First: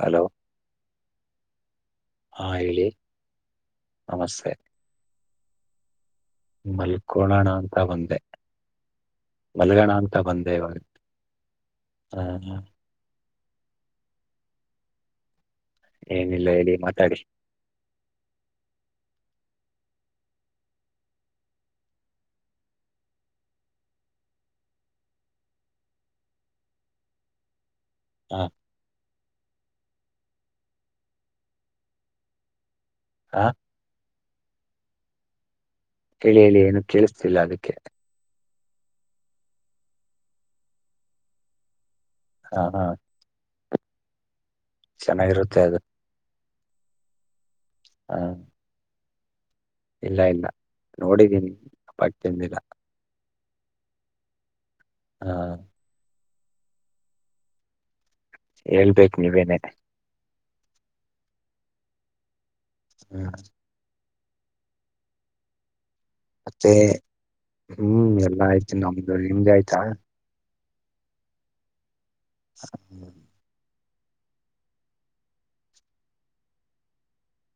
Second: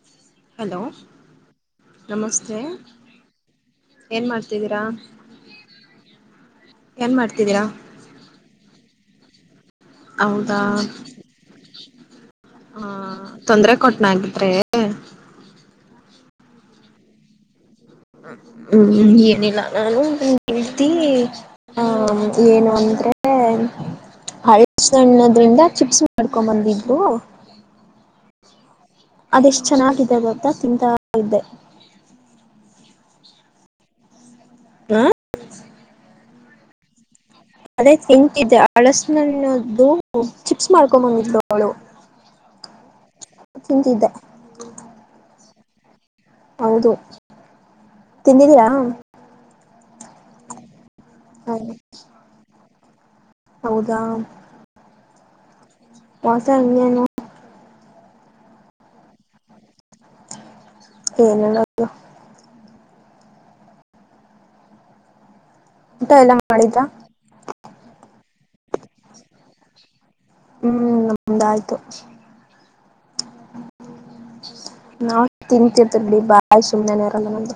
Hello hello ಹಾ ನಮಸ್ತೆ ಹೇಳಿ ಏನ್ ನಮಸ್ತೆ ಮಾಡ್ತಿದ್ದೀರಾ ಏನ್ ಮಲ್ಕೋಳೋಣ ಮಾಡ್ತಿದ್ದೀರಾ ಮಲ್ಗಣ ಅಂತ ಬಂದೆ ಹೌದಾ ಇವಾಗ್ ಹಾ ಹಾ ಹ ತೊಂದ್ರೆ ಕೊಟ್ನ ಆಗಿದ್ರೆ ಏನಿಲ್ಲ ಹೇಳಿ ಮಾತಾಡಿ ಹ್ಮ್ ಏನಿಲ್ಲ ನಾನು ನನ್ ಗೆಳತಿ ಆ ಏನು ಅಂದ್ರೆ ಹಳ್ಸಣ್ಣದ್ರಿಂದ ಚಿಪ್ಸ್ ಮಾಡ್ಕೊ ಬಂದಿದ್ರು ಹ ಅದೆಷ್ಟು ಚೆನ್ನಾಗಿದೆ ಗೊತ್ ತಿಂತಾ ಇದ್ದೆ ಹಾ ಹ ಹೇಳಿ ಹೇಳಿ ಏನು ಕೇಳು ಅದೇ ತಿಂತಿದ್ದ ಹಳ್ಸಣ್ಣನನ್ನದ್ದು ಚಿಪ್ಸ್ ಮಾಡ್ಕೊಂಡ ಬಂದಿದ್ಲವ್ಳು ಹಾ ಹಾ ತಿಂತಿದ್ದೆ ಚೆನ್ನಾಗಿರುತ್ತೆ ಅದು ಹೌದು ಹ ತಿಂದಿದ್ದೀರಾ ಇಲ್ಲ ಇಲ್ಲ ನೋಡಿದೀನಿ ಬಟ್ ತಿಂದಿಲ್ಲ ಹೌದಾ ಹಾ ಮತ್ತೆ ಇನ್ನೇನು ಹೇಳ್ಬೇಕು ನೀವೇನೇ ಏನಲ್ಲ ಹ್ಮ್ ಊಟ ಎಲ್ಲ ಮತ್ತೆ ಮಾಡಿದ್ರಾ ಹ್ಮ್ ಎಲ್ಲಾ ಆಯ್ತು ನಮ್ದು ನಿಮ್ದ ಆಯ್ತಾ ಹ್ಮ್ ನಮಂದಾಯ್ತು ಹ್ಮ್ ನಾವ ತಿಂತಿರ್ತೀವಿ ಬಿಡಿ ಬಾಯ್ ಸುಮ್ಮನೆನೆ ಇರಲ್ಲ ನಮ್ದು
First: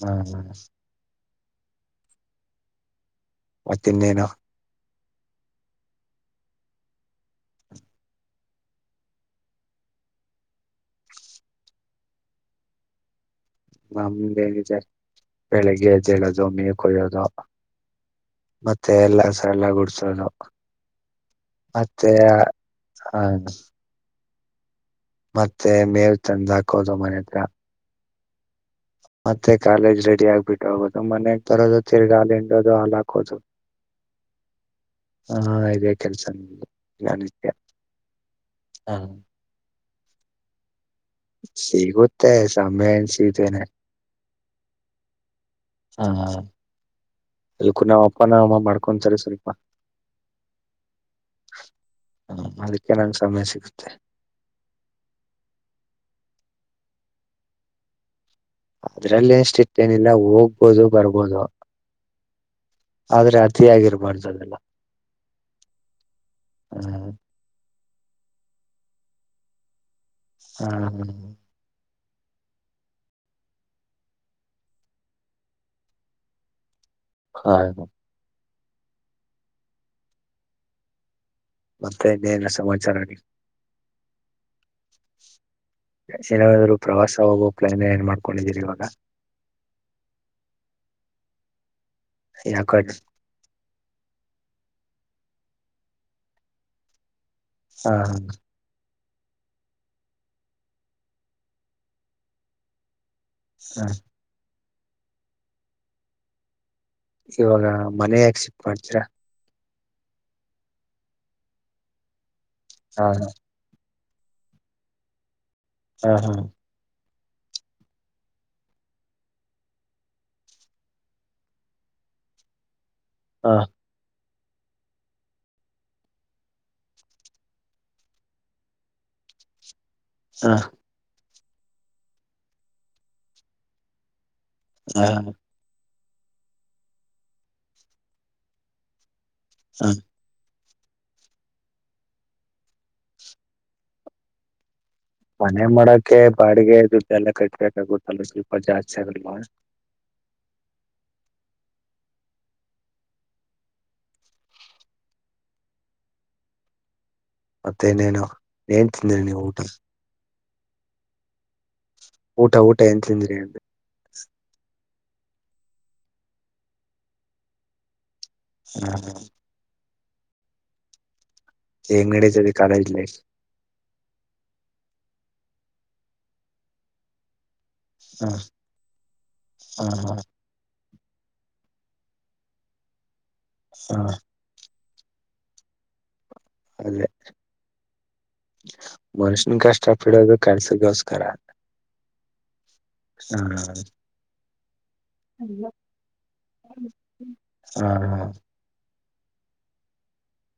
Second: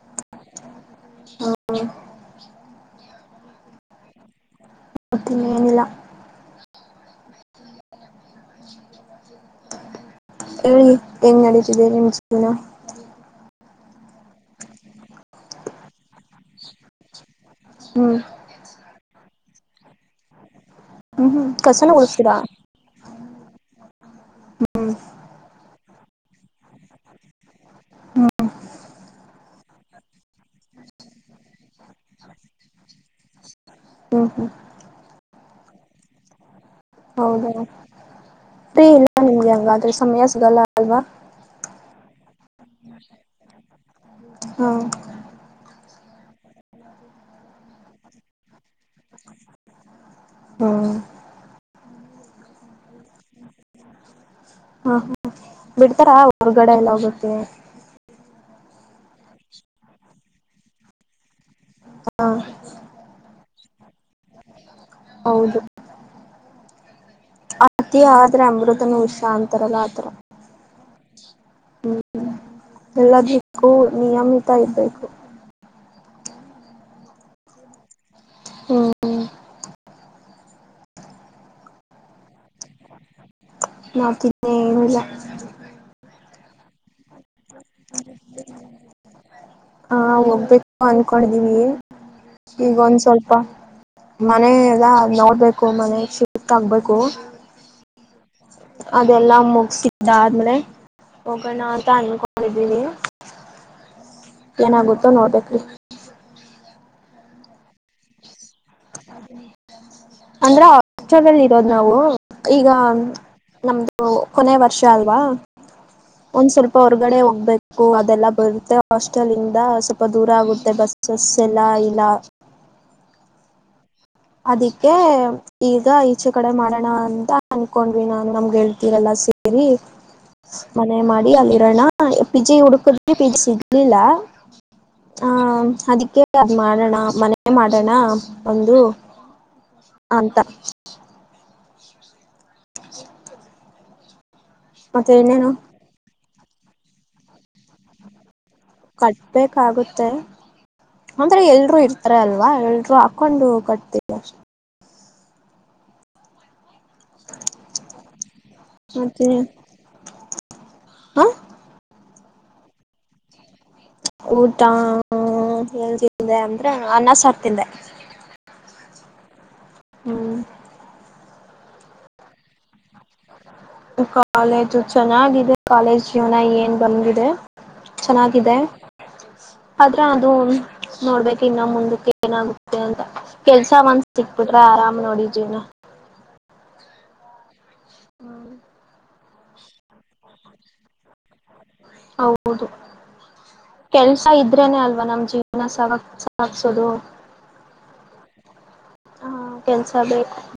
ಹ್ಮ್ ಹ್ಮ ಹ್ಮ ಮತ್ ಇನ್ನೇನು ಮುತ್ತಿನೇನಿಲ್ಲ ಹೇಳಿ ಹೆಂಗ ನಡೀತಿದೆ ನಿಮ್ಮ್ ಜೀವನ ನಮ್ದೇನಿದೆ ಬೆಳಿಗ್ಗೆ ಎದ್ದ್ ಹೇಳೋದು ಮೇವ್ ಕೊಯ್ಯೋದು ಹ್ಮ್ ಮತ್ತೆ ಎಲ್ಲ ಎಲ್ಲ ಗುಡ್ಸೋದು ಹ್ಮ್ ಹ್ಮ್ ಕಸನ ಮತ್ತೆ ಗುಡಿಸ್ತೀರಾ ಹ ಮತ್ತೆ ಮೇಲ್ ತಂದ ಹಾಕೋದು ಮನೆ ಹತ್ರ ಮತ್ತೆ ಕಾಲೇಜ್ ರೆಡಿ ಆಗ್ಬಿಟ್ಟು ಹೋಗೋದು ಮನೆಗ್ ಬರೋದು ತಿರ್ಗಾ ಹಾಲಿಂಡೋದು ಹಾಲ್ ಹಾಕೋದು ಹ್ಮ್ ಆಯ ಇದೇ ಕೆಲಸ ನಮ್ಮದು ಹೌದಾ ೀ ಇಲ್ಲ ನಿಮ್ಗೆ ಹಂಗಾದ್ರಷ್ಟ ಸಮಾಸ ಗಲ್ಲ ಸಿಗುತ್ತೆ ಸಮಯ ಎನ್ಸತೇನೆ? ಹ್ಮ ಹಾ ಅಕ್ಕೂ ನಾವ್ ಅಪ್ಪ ನಾವಮ್ಮ ಮಾಡ್ಕ ಕೊಂಚಲ ಸ ರೀಪ ಹ್ಮ್ ಹಾ ಅದಕ್ಕೆ ನನ್ಗೆ ಸಮಯ ಸಿಗುತ್ತೆ ಹಾ ಹ್ಮ ಬಿಡ್ತಾರಾ ಹೊರ್ಗಡೆ ಎಲ್ಲ ಹೋಗುತ್ತೆ ಅದ್ರಲ್ಲಿ ಎಷ್ಟ ಇಟ್ಟೇನಿಲ್ಲ ಹೋಗ್ಬೋದು ಬರ್ಬೋದು ಹಾ ಾಗಿರ ಬರ್ತದೆಲ್ಲ ಹ್ಮ್ ಅತಿ ಆದ್ರೆ ಅಮೃತನ ಹುಷಾ ಅಂತಾರಲ್ಲ ಆತರ ಹ್ಮ ಹಾ ಹ್ಮ್ ಎಲ್ಲದಿಕ್ಕೂ ನಿಯಮಿತ ಇರ್ಬೇಕು ಹಾ ಹ್ಮ್ ಮತ್ತೆ ಇನ್ನೇನು ಸಮಾಚಾರ ಆಗ? ನಾ ತಿನ್ನೇನಲ್ಲ ಏನ್ರು ಹಾ ಹೋಗ್ಬೇಕು ಅನ್ಕೊಂಡಿದೀವಿ ಈಗ ಯಾಕೋ ಒಂದ್ ಸ್ವಲ್ಪ ಮನೆ ಅದ ನೋಡ್ಬೇಕು ಮನೆ ಶಿಟ್ ಆಗ್ಬೇಕು. ಹ್ಮ ಹ್ಮ ಅದೆಲ್ಲಾ ಮುಗತಿದ್ದ ಆದ್ಮೇಲೆ ಹೋಗೋಣ ಅಂತ ಅನ್ಕೊಂಡಿದ್ದೀಿ ಹ್ಮ ಏನಾಗುತ್ತೋ ನೋಡ್ಬೇಕ್ರಿ. ಇವಾಗ ಮನೆಯಾಗಿ ಶಿಫ್ಟ್ ಮಾಡ್ತೀರಾ? ಅಂದ್ರೆ ಹಾಸ್ಟೆಲ್ ಇರೋದು್ ನಾವು ಈಗ ಹಾ ನಮ್ದ ಕೊನೆೆಯ ವರ್ಷ ಅಲ್ವಾ. ಹಾ ಹಾ ಒಂದ್ ಸ್ವಲ್ಪ ಹೊರ್ಗಡೆ ಬು ಅದೆಲ್ಲ ಬರುತ್ತೆ ಹಾಸ್ಟೆಲ್ಂದ ಸ್ವಲ್ಪ ದೂರ ಆಗುತ್ತೆ ಬಸ್ಸಸ್ ಎಲ್ಲಾ ಇಲ್ಲ. ಹಾ ಅದಿಕ್ಕೆ ಈಗ ಈಚೆ ಕಡೆ ಮಾಡೋಣ ಅಂತ ಅನ್ಕೊಂಡ್ವಿ ನಾನ್ ನಮ್ಗೆ ಹೇಳ್ತೀರಲ್ಲ ಸೇರಿ. ಹಾ ಮನೆ ಮಾಡಿ ಅಲ್ಲಿಿರಣ ಪಿಜಯ್ ಉಡುಕದ ಪಿಜಿ ಇಲ್ಲ ಹ್ಮ ಅದಕೆ ಅದು ಮಾಡೋಣ ಮನೆ ಮಾಡೋಣ ಒಂದು. ಹಾ ಅಂತ ಹಾ ಮತ್ತೆ ಇನ್ನೇನು ಮನೆ ಮಾಡಕ್ಕೆ ಬಾಡಿಗೆದು್ದ ಎಲ್ಲ ಕಟ್ಟಬೇಕಾಗುತ್ತಲ್ಲ. ಕಟ್ಬೇಕಾಗುತ್ತೆ ಅಂದ್ರೆ ಎಲ್ರುೂ ಇರ್ತ ಹತ್ರ ಅಲ್ವಾ ಎಲ್ರು ಹಾಕೊಂಡು ಕಟ್ತವಿ ಅಷ್ಟ ಮತ್ತೆೇನೇನು? ಏನ್ ತಿಂದಿಿ ಮತ್ತೆ ನೀವು ಊಟ? ಹ ಊಟ ಊಟ ಎಂತ ತಿಂದ್ರಿ ಅ ಊಟಾ ಹ್ಮ ಎತೆ ಅಂದ್ರೆ ಅನ್ನ ಸರ್ತಿದ್ದೆ ಹ ಹ್ಮ್ ಎಂಗಡಿದೆ ಕಾಲೇಜ್ ಲೈಫ್ ಕಾಲೇಜು ಚೆನ್ನಾಗಿದೆ ಕಾಲೇಜ್ ಜೀವನ ಏನ್ ಬಂದಿದೆ ಹ ಚೆನ್ನಾಗಿದೆ ಹ ಆದ್ರೆ ಅದು ನೋಡ್ಬೇಕಕ್ ಇನ್ನ ಮುಂದಕ್ಕೆ ಏನಾಗುತ್ತೆ ಅಂತ ಕೆಲ್ಸ ಹ ಒಂದ್ ಹ ಸಿಕ್ ಬಿಟ್ರೆ ಆರಾಮ ಮನಡಿ ಜೀವನ ಅದೇ ಹಾ [inaudible] ಮನುಷ್ಯನ ಕಷ್ಟ ಪಡೋದು ಕೆಲ್ಸಗೋಸ್ಕರ ಹೌದು ಹ ಕೆಲ್ಸ ಇದ್ರೇನೆ ಅಲ್ವಾ ನಮ್ ಜೀವನ ಸವ ಸಾಗಸೋದು ಹ ಹ ಕೆನ್ಸ ಬೇಕು [inaudible]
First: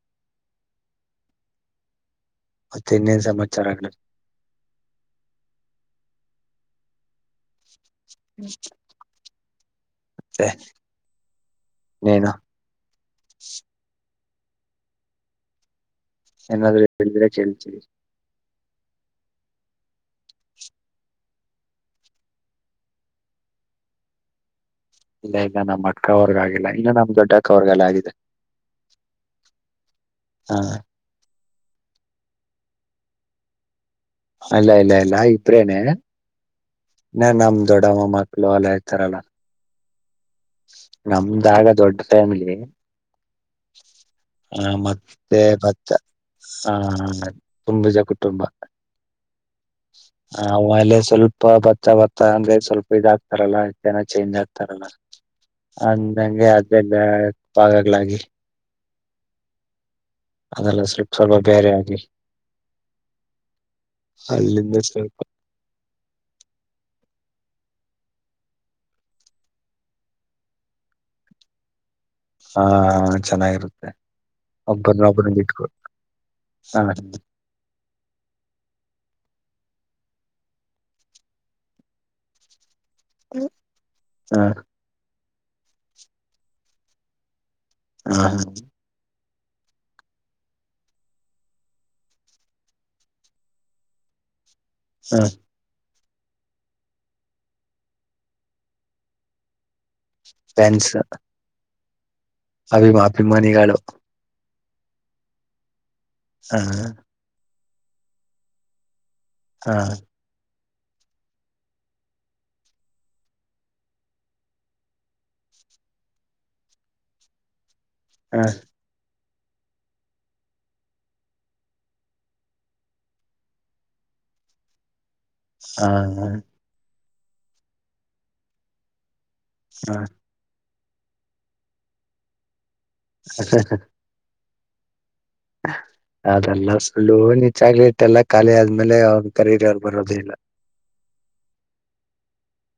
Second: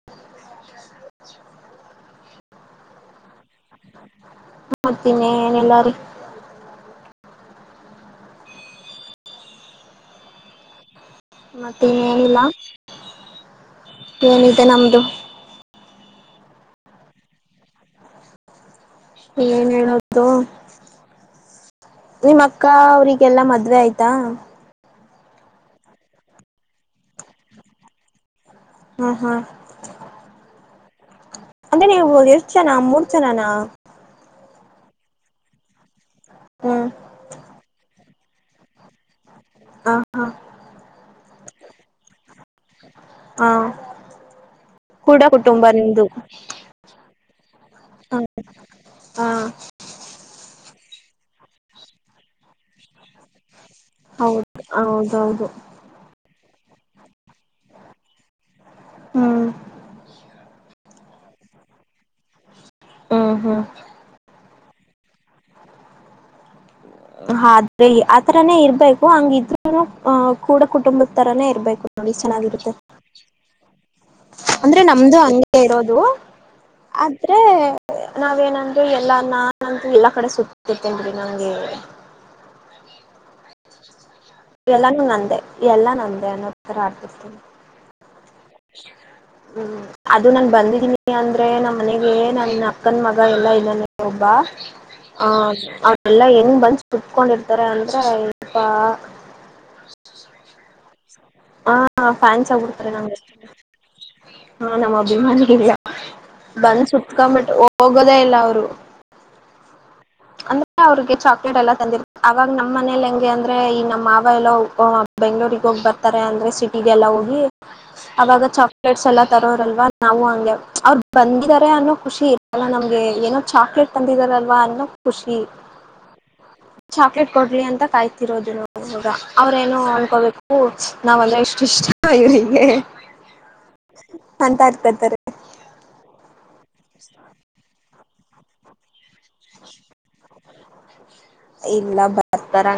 ಮತ್ತೆ ಇನ್ನೇನ್ ಸಮ ಮಾಡ್ತೀನಿ ಏನಲ್ಲಾರಿ ತ್ತ [inaudible] ಮತ್ತೆ ಇನ್ನೇನ್ ಇಲ್ಲ ಏನಿದೆ ನಮದು ಏನಾದ್ರೂ ಇದ್ರೆ ಕೇಳ್ತೀರಿ ಏನ್ ಹೇಳದು ನಿಮ್ಮ ಅಕ್ಕ ಅವ್ರರಿಗೆಲ್ಲಾ ಮದ್ವೆ ಆಯ್ತಾ ಇಲ್ಲ ಇಲ್ಲ ನಮ್ಮ್ ಅಕ್ಕ ಅವರ್ಗ ಆಗಿಲ್ಲ ಇನ್ನು ನಮ್ ದೊಡ್ಡ ಅಕ್ಕವರ್ಗೆಲ್ಲ ಆಗಿದೆ ಹ್ಮ್ ಹ್ಮ್ ಹಾ ಅಂದ್ರೆ ನೀವು ಎರಡು ಜನ ಮೂರ್ ಜನಾನ ಅಲ್ಲ ಇಲ್ಲ ಇಲ್ಲ ಇಬ್ರೇನ್ ಹ್ಮ್ ನ ನಮ ದೊಡ ಮಾಡ ಪಲ ಅಲಯತರಲ್ಲ ಹ ಹಾ ನಮ್ದಾಗ ದೊಡ್ಡ ಫ್ಯಾಮಿಲಿ ಹ ಹ ಕೂಡ ಮತ್ತೆ ಕುಟುಂಬ ಭತ್ತ ನಿಮ್ದು ಹ ತುಂಬುಜ ಹ ಕುಟುಂಬ ಹ ನಾವು ಅಲೆ ಸ್ವಲ್ಪ ಭತ್ತ ಭತ್ತ ಅಂದ್ರೆ ಸ್ವಲ್ಪ ಇದಾಗ. ತಾರಲ್ಲಾಏನ ಚೇಂಜ್ ಹೌದು ಆಗ್ತಾರಲ್ಲ. ಹೌದೌದು ಅಂದಂಗೆ ಅ ಎ ಪಾಗಕ್ಲಿ [unintelligible] ಹ್ಮ್ ಅದೆಲ್ಲ ಸ್ವಲ್ ಸ್ವಲ್ಪ ಬೇರೆ ಆಗಿ ಹ್ಮ ಹ್ಮ್ [inaudible] ಆದ್ರೆ ಆತರನೇ ಇರ್ಬೇಕು ಹಂಗಿದ್ರು ಅ ಕೂಡ ಕುಟುಂಬಸ್ ತರನೇ ಇರ್ಬೇಕು ನೋಡಿ ಆ ಚೆನ್ನಾಗಿರುತ್ತೆ ಚೆನ್ನಾಗಿರುತ್ತೆ ಅಂದ್ರೆ ನಮ್ದು ಒಬ್ಬರನ್ನೊಬ್ಬರು ಹಂಗಗೆ ಬಿಟ್ಕೊ ಇರೋದು ಹ ಆದ್ರೆ ನಾವೇನಂದರು ಎಲ್ಲ ನಂತು ಎಲ್ಲಾ ಕಡೆ ಸುತ್ತಿರ್ತೇ [inaudible] ನಂಗ [inaudible] ಹ ಇವೆಲ್ಲಾನು ನಂದೆ ಎಲ್ಲಾ ನಮ್ದೇ ಅನೋಥರ ಆಡ್ತಿರ್ತೀನಿ ಹಾ ಹಾ ಹ್ಮ್ ಅದು ನನ್ ಬಂದಿದ್ದೀನಿ ಅಂದ್ರೆ ನಮ್ಮ್ ಮನೆಗೆ ನನ್ ಅಕ್ಕನ್ ಮಗ ಎಲ್ಲಾ ಇದ್ದಾನೆ ಒಬ್ಬ ಹ ಹ ಎಲ್ಲಾ ಹೆಂಗ್ ಬಂದ ಕುತ್ಕೊಂಡಿರ್ತಾರ ಅಂದ್ರ ಇನಪಾ ಪೆನ್ಸಿಲ್ ಆ ಹಾ ಫ್ಯಾನ್ಸ್ ಆಗಿಡ್ತಾರೆ ನಂಗೆ ಅಭಿಮಾನಿಗಳು ಹಾ ನಮ್ಮ್ ಅಭಿಮಾನಿ ಇಲ್ಲ ಹ ಬಂದ್ ಸಟ್ಕ ಮಟ್, ಹೋಗೋದೇ ಇಲ್ಲ ಅವರು ಹಾ ಅಂದ್ರೆ ಅವ್ರಿಗೆ ಚಾಕ್ಲೇಟ್ ಎಲ್ಲ ತಂದಿರ್ ಅವಾಗ ನಮ್ಮ್ ಮನೇಲಿ ಹೆಂಗೆ ಅಂದ್ರೆ ಈ ನಮ್ಮ್ ಮಾವ ಎಲ್ಲೋ ಬೆಂಗ್ಗಳೂರಿಗೆ ಹೋಗ್ ಬರ್ತ ಇಾರೆ ಅಂದ್ರೆ ಸಿಟಿಗೆಲ್ಲ ಹೋಗಿ ಹ ಆಾಗ ಚಾಕಲೇಟ್ ಸಲಾಾದ್ ತರೋರಲ್ವಾ ನಾವು ಹಂಗೆ ಅವರು ಬಂದಿದ್ದಾರೆ ಅನ್ನೋ ಖುಷಿ ಇ ನಮ್ಗೆ ಏನೋ ಚಾಕ್ಲೇಟ್ ತಂದಿದಾರಲ್ವಾ ಅನ್ನೋ ಖುಷಿ ಹಾ ಚಾಕ್ಲೇಟ್ ಕೊಡ್ಲಿ ಅಂತ ಕಾಯ್ತಿರೋದು ನೋಗ ಅವ್ರೇನು ಹ ಅನ್ಕೋಬೇಕು ನಾವೆಲ್ಲ ಎಷ್ಟು ಇಷ್ಟ ಇೀಗೆ ಅಾ ಅ [inaudible] ಅಂತ ಇರ್ತತಾರೆ [inaudible] ಹ ಅದೆಲ್ಲ ಸುಳ್ಳು ನಿಜಾಗ್ಲಿ. ಎಲ್ಲ ಖಾಲಿ ಆದ್ಮೇಲೆ ಅವ್ನ್ ಕರೀರಿ ಅವರ್ ಬರೋದೇ ಇಲ್ಲ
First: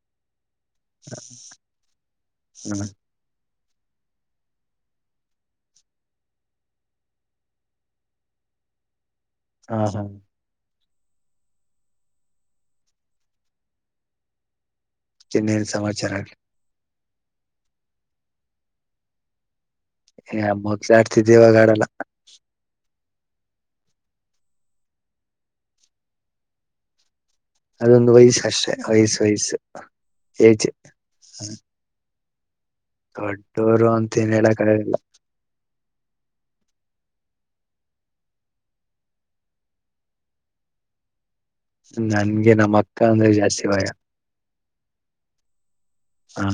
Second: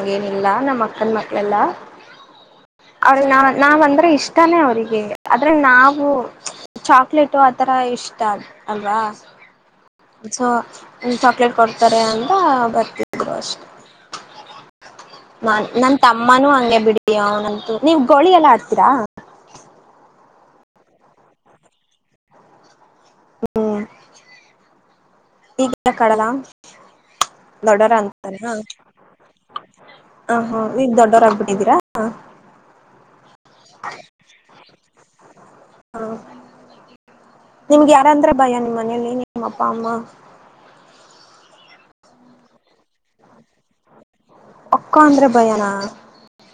ಹೇಲೇ ಇಲ್ಲ ನಮ್ಮ್ ಅಕ್ಕನ್ ಮಕ್ಕಳೆಲ್ಲ ಹ್ಮ ಅವ್ರ್ನಾವ್. ನಾವಂದ್ರೆ ಇಷ್ಟಾನೇ ಅವರಿಗೆ ಆದ್ರೆ ನಾವು ಚಾಕ್ಲೇಟು ಆತರ ಇಷ್ಟ ಅಲ್ವಾ ಹಾ ಹಾ ದ್ ಸೊ ಒಂದ್ ಚಾಕ್ಲೇಟ್ ಕೊಡ್ತಾರೆ ಅಂತ ಬರ್ತಿದ್ರು ಅಷ್ಟೇ ನಾನ್ ಇನ್ನೇನ್ ನನ್ ಸಮಾಚಾರ ತಮ್ಮನೂ ಹಂಗೆ ಬಿಡು ಯಾವ ನೀವ್ ಗೋಳಿ ಎಲ್ಲಾ ಆಡ್ತೀರಾ [unintelligible] ಆಡ್ತಿದ್ದೇವಿ ಇವಾಗ್ ಆಡಲ್ಲ ಹ್ಮ ಈಗಲ್ಲ ಕಡಲ ದೊಡ್ಡವರ ಅದೊಂದು ಅಂತಾರ ವಯಸ್ಸು ಅಷ್ಟೇ ವಯಸ್ಸು ವಯಸ್ಸು ಆ ಹ ಏಜ್ ನೀವು ದೊಡ್ಡವರಾಗಬಿಟ್ಟಿದ್ದೀರಾ ದೊಡ್ಡೂರು ಅಂತ ಏನ್ ಹೇಳಕಿಲ್ಲ ಹಾ ನಿಮ್ಗೆ ಯಾರಂದ್ರೆ ಭಯ ನಿಮ್ಮ ಮನೆಯಲ್ಲಿ ನಿಮ್ಮ ಅಪ್ಪ ಅಮ್ಮ ನನ್ಗೆ ನಮ್ಮ್ ಅಕ್ಕ ಅಂದ್ರೆ ಜಾಸ್ತಿ ಭಯ ಒಪ್ಕ್ಕೋ ಅಂದ್ರೇ ಭಯನಾ ಹಾ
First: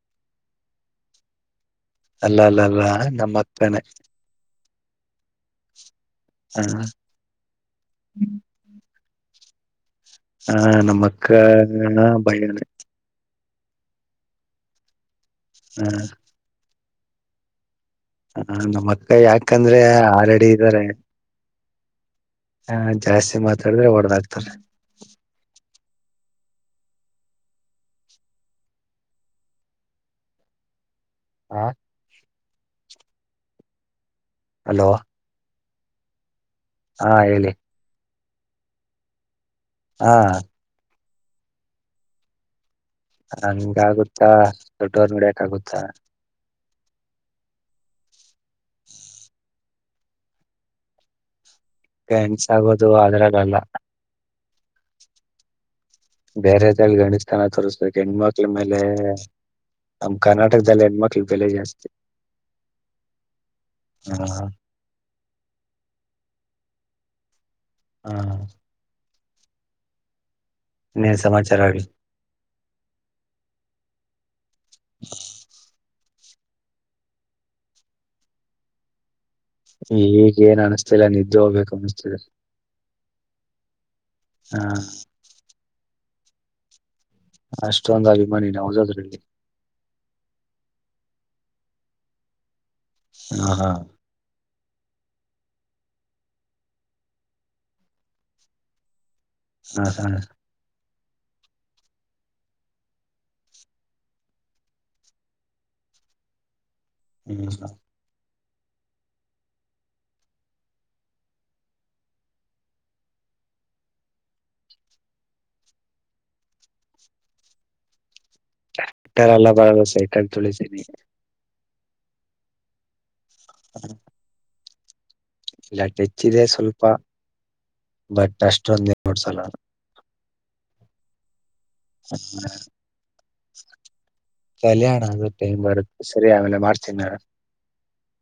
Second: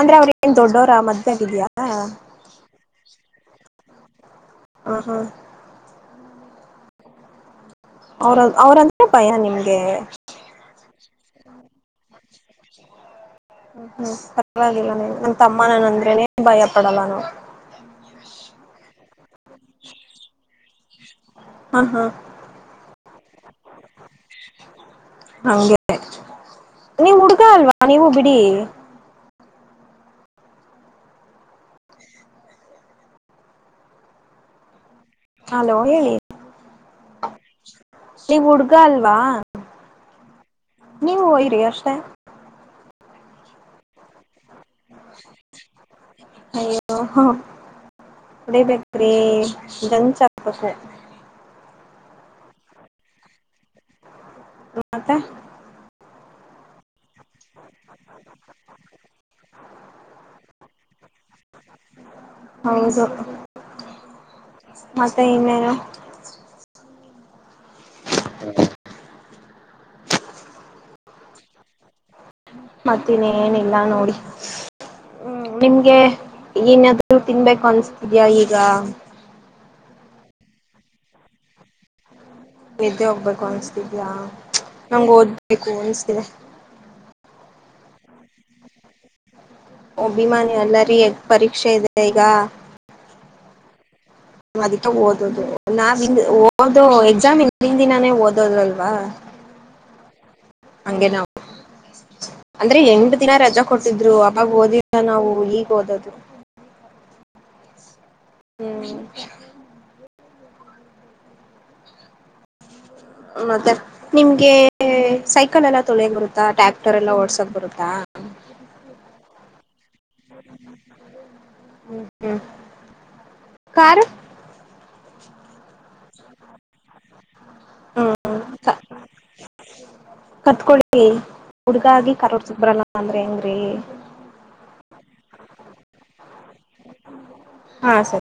ಅಂದ್ರೆ ಅವ್ರ ನ್ ದೊಡ್ಡೋರ ಮದವೇಆಗಿದ್ಯಾಯಾ ಅಲ್ಲ ಅಲ್ಲ ಅಲ್ಲ ನಮ್ಮ [unintelligible] ಹ ಹಾ ಹ್ಮ ಅವ್ರ ಅವ್ರಂದೆ ಭಯ ನಿಮ್ದ. [inaudible] ಹ ನಮ್ಮ ಅಕ್ಕ ಬಯನೆ ಹ್ಮ ಹ್ಮ್ ಪರ್ವಾಗಿಲ್ಲ ನೀವು ನಮ್ಮ ತಮ್ಮ ಹ ನನಂದ್ರೆನೆ ಭಯ ಕೊಡಲ್ಲ ನಾವು. ಹ್ಮ ನಮ್ಮ ಅಕ್ಕ ಯಾಕಂದ್ರೆ ಆರಡಿ ಇದ್ದಾರೆ. ಹಾ ಹಾ ಹಾ ಜಾಸ್ತಿ ಮಾತಾಡಿದ್ರೆ ಹೊಡೆದಾಕ್ತಾರೆ ನೀಮ್ ಹುಡುಗ ಅಲ್ವಾ ನಾನೇನು ಬಿಡಿ, ಹಾ ಹಲೋ ಹಲೋ ಹೇ ಹಾ ಹೇಳಿ ನೀವ್ ಹುಡ್ಗ ಅಲ್ವಾ? ಹಾ ನೀವು ಹಯರಿ ಅಷ್ಟೇ. ಹಂಗಾಗುತ್ತಾ ದೊಡ್ಡವರ್ ನಡಕ್ಾಗುತ್ತಾ, ಹಾ ಹೊಡಿಬೇಕ್ರಿ ಜನ್ ಚಾಸ ಕೆನ್ಸ ಆಗೋದು ಅದ್ರಲ್ಲಲ್ಲ. ಮತ್ತ ಬೇರೆದಳ ಗಣಿಸ ತನ ತೋರಿಸ್ಬೇಕು ಹೆಣ್ಮಕ್ಳ ಮೇಲೆ ನಮ ಕರ್ನಾಟಕದಲ್ಲಿ ಹೆಣ್ಮಕ್ಳ ಬೆಲೆ ಜಾಸ್ತಿ ಹೌದು ಹ ಮತ್ತೆ ಇನ್ನೇನು [unintelligible] ಹ್ಮ ಸಮಾಚಾರ ಆ ಮತ್ತನ್ೇನಿಲ್ಲ ನೋಡಿ. ಹ್ಮ ನಿಮ್ಗೆ ಏನಾದ್ರು ತಿನ್ಬೇಕು ಅನ್ಸ್ತಿದ್ಯಾ ಈಗ? ಈಗ ಏನ್ ಅನಿಸ್ತಿಲ್ಲ ನಿದ್ದೆ ಹೋಗ್ಬೇಕು ಅನಿಸ್ತಿದೆ. ನಿದ್ದೆ ಹೋಗ್ಬೇಕು ಅನ್ಸ್ತಿದ್ಯಾಾ ಹ ನಮ್ ಓದ್ಬೇಕು ಅನ್ಸ್ತಿದೆ. ಅಷ್ಟೊಂದ್ ಅಭಿಮಾನಿ ನೌದದ್ರಲ್ಲಿ ಅಭಿಮಾನಿ ಎಲ್ಲ ರೀ ಪರೀಕ್ಷೆ ಇದೆ ಈಗ ಹಾ ಹಾ ಅದಕ್ಕೆ ಓದದು ನಾವ ಓದು ಎಕ್ಸಾಮ್ ಇ ಹಿಂದ ದಿನಾನೇ ಓದದಲ್ವಾ? ಹಾ ಹಾ ಹಂಗೆ ನಾವು ಅಂದ್ರೆ ಎಂಟ ದಿನ ರಜಾ ಕೊಟ್ಟಿದ್ರು ಆಬ್ಾಗ ಓದಿಲ್ಲ ನಾವು ಈಗ್ ಓದದು ಇ ಸ ಹ್ಮ್ ಮತ್ತ ನಿಮ್ಗೆ ಸೈಕಲ್ ಎಲ್ಲ ತೊಳಿಯಕ್ ಬರುತ್ತಾ ಟ್ಯಾಕ್ಟರ್ ಎಲ್ಲಾ ಓಡ್ಸಕ್ ಬರುತ್ತಾ. ಕರಲ್ಲ ಬರಸ ಕ ತೊಳಸನ ಹ್ಮ ಕಾರ ಇಲ್ಲಟೆಚ್ಚಿದೆ ಸ್ವಲ್ಪ. ಹ್ಮ್ ಬಟ್ ಅಷ್ಟೊಂದು ನೀ ನೋಡ್ಸಲ್ಲ. ಕತ್ಕೊಳ್ಳಿ ಹುಡುಗಾಗಿ ಕರೋರ್ಸಬ್ರಲ್ಲ ಅಂದ್ರ ಏಂಗ್ರೀ? ಟ ಮಾಡಾರ ಮೇಲೆ ಮಾಡಾರಸ ನ? ಹಾ ಸರಿ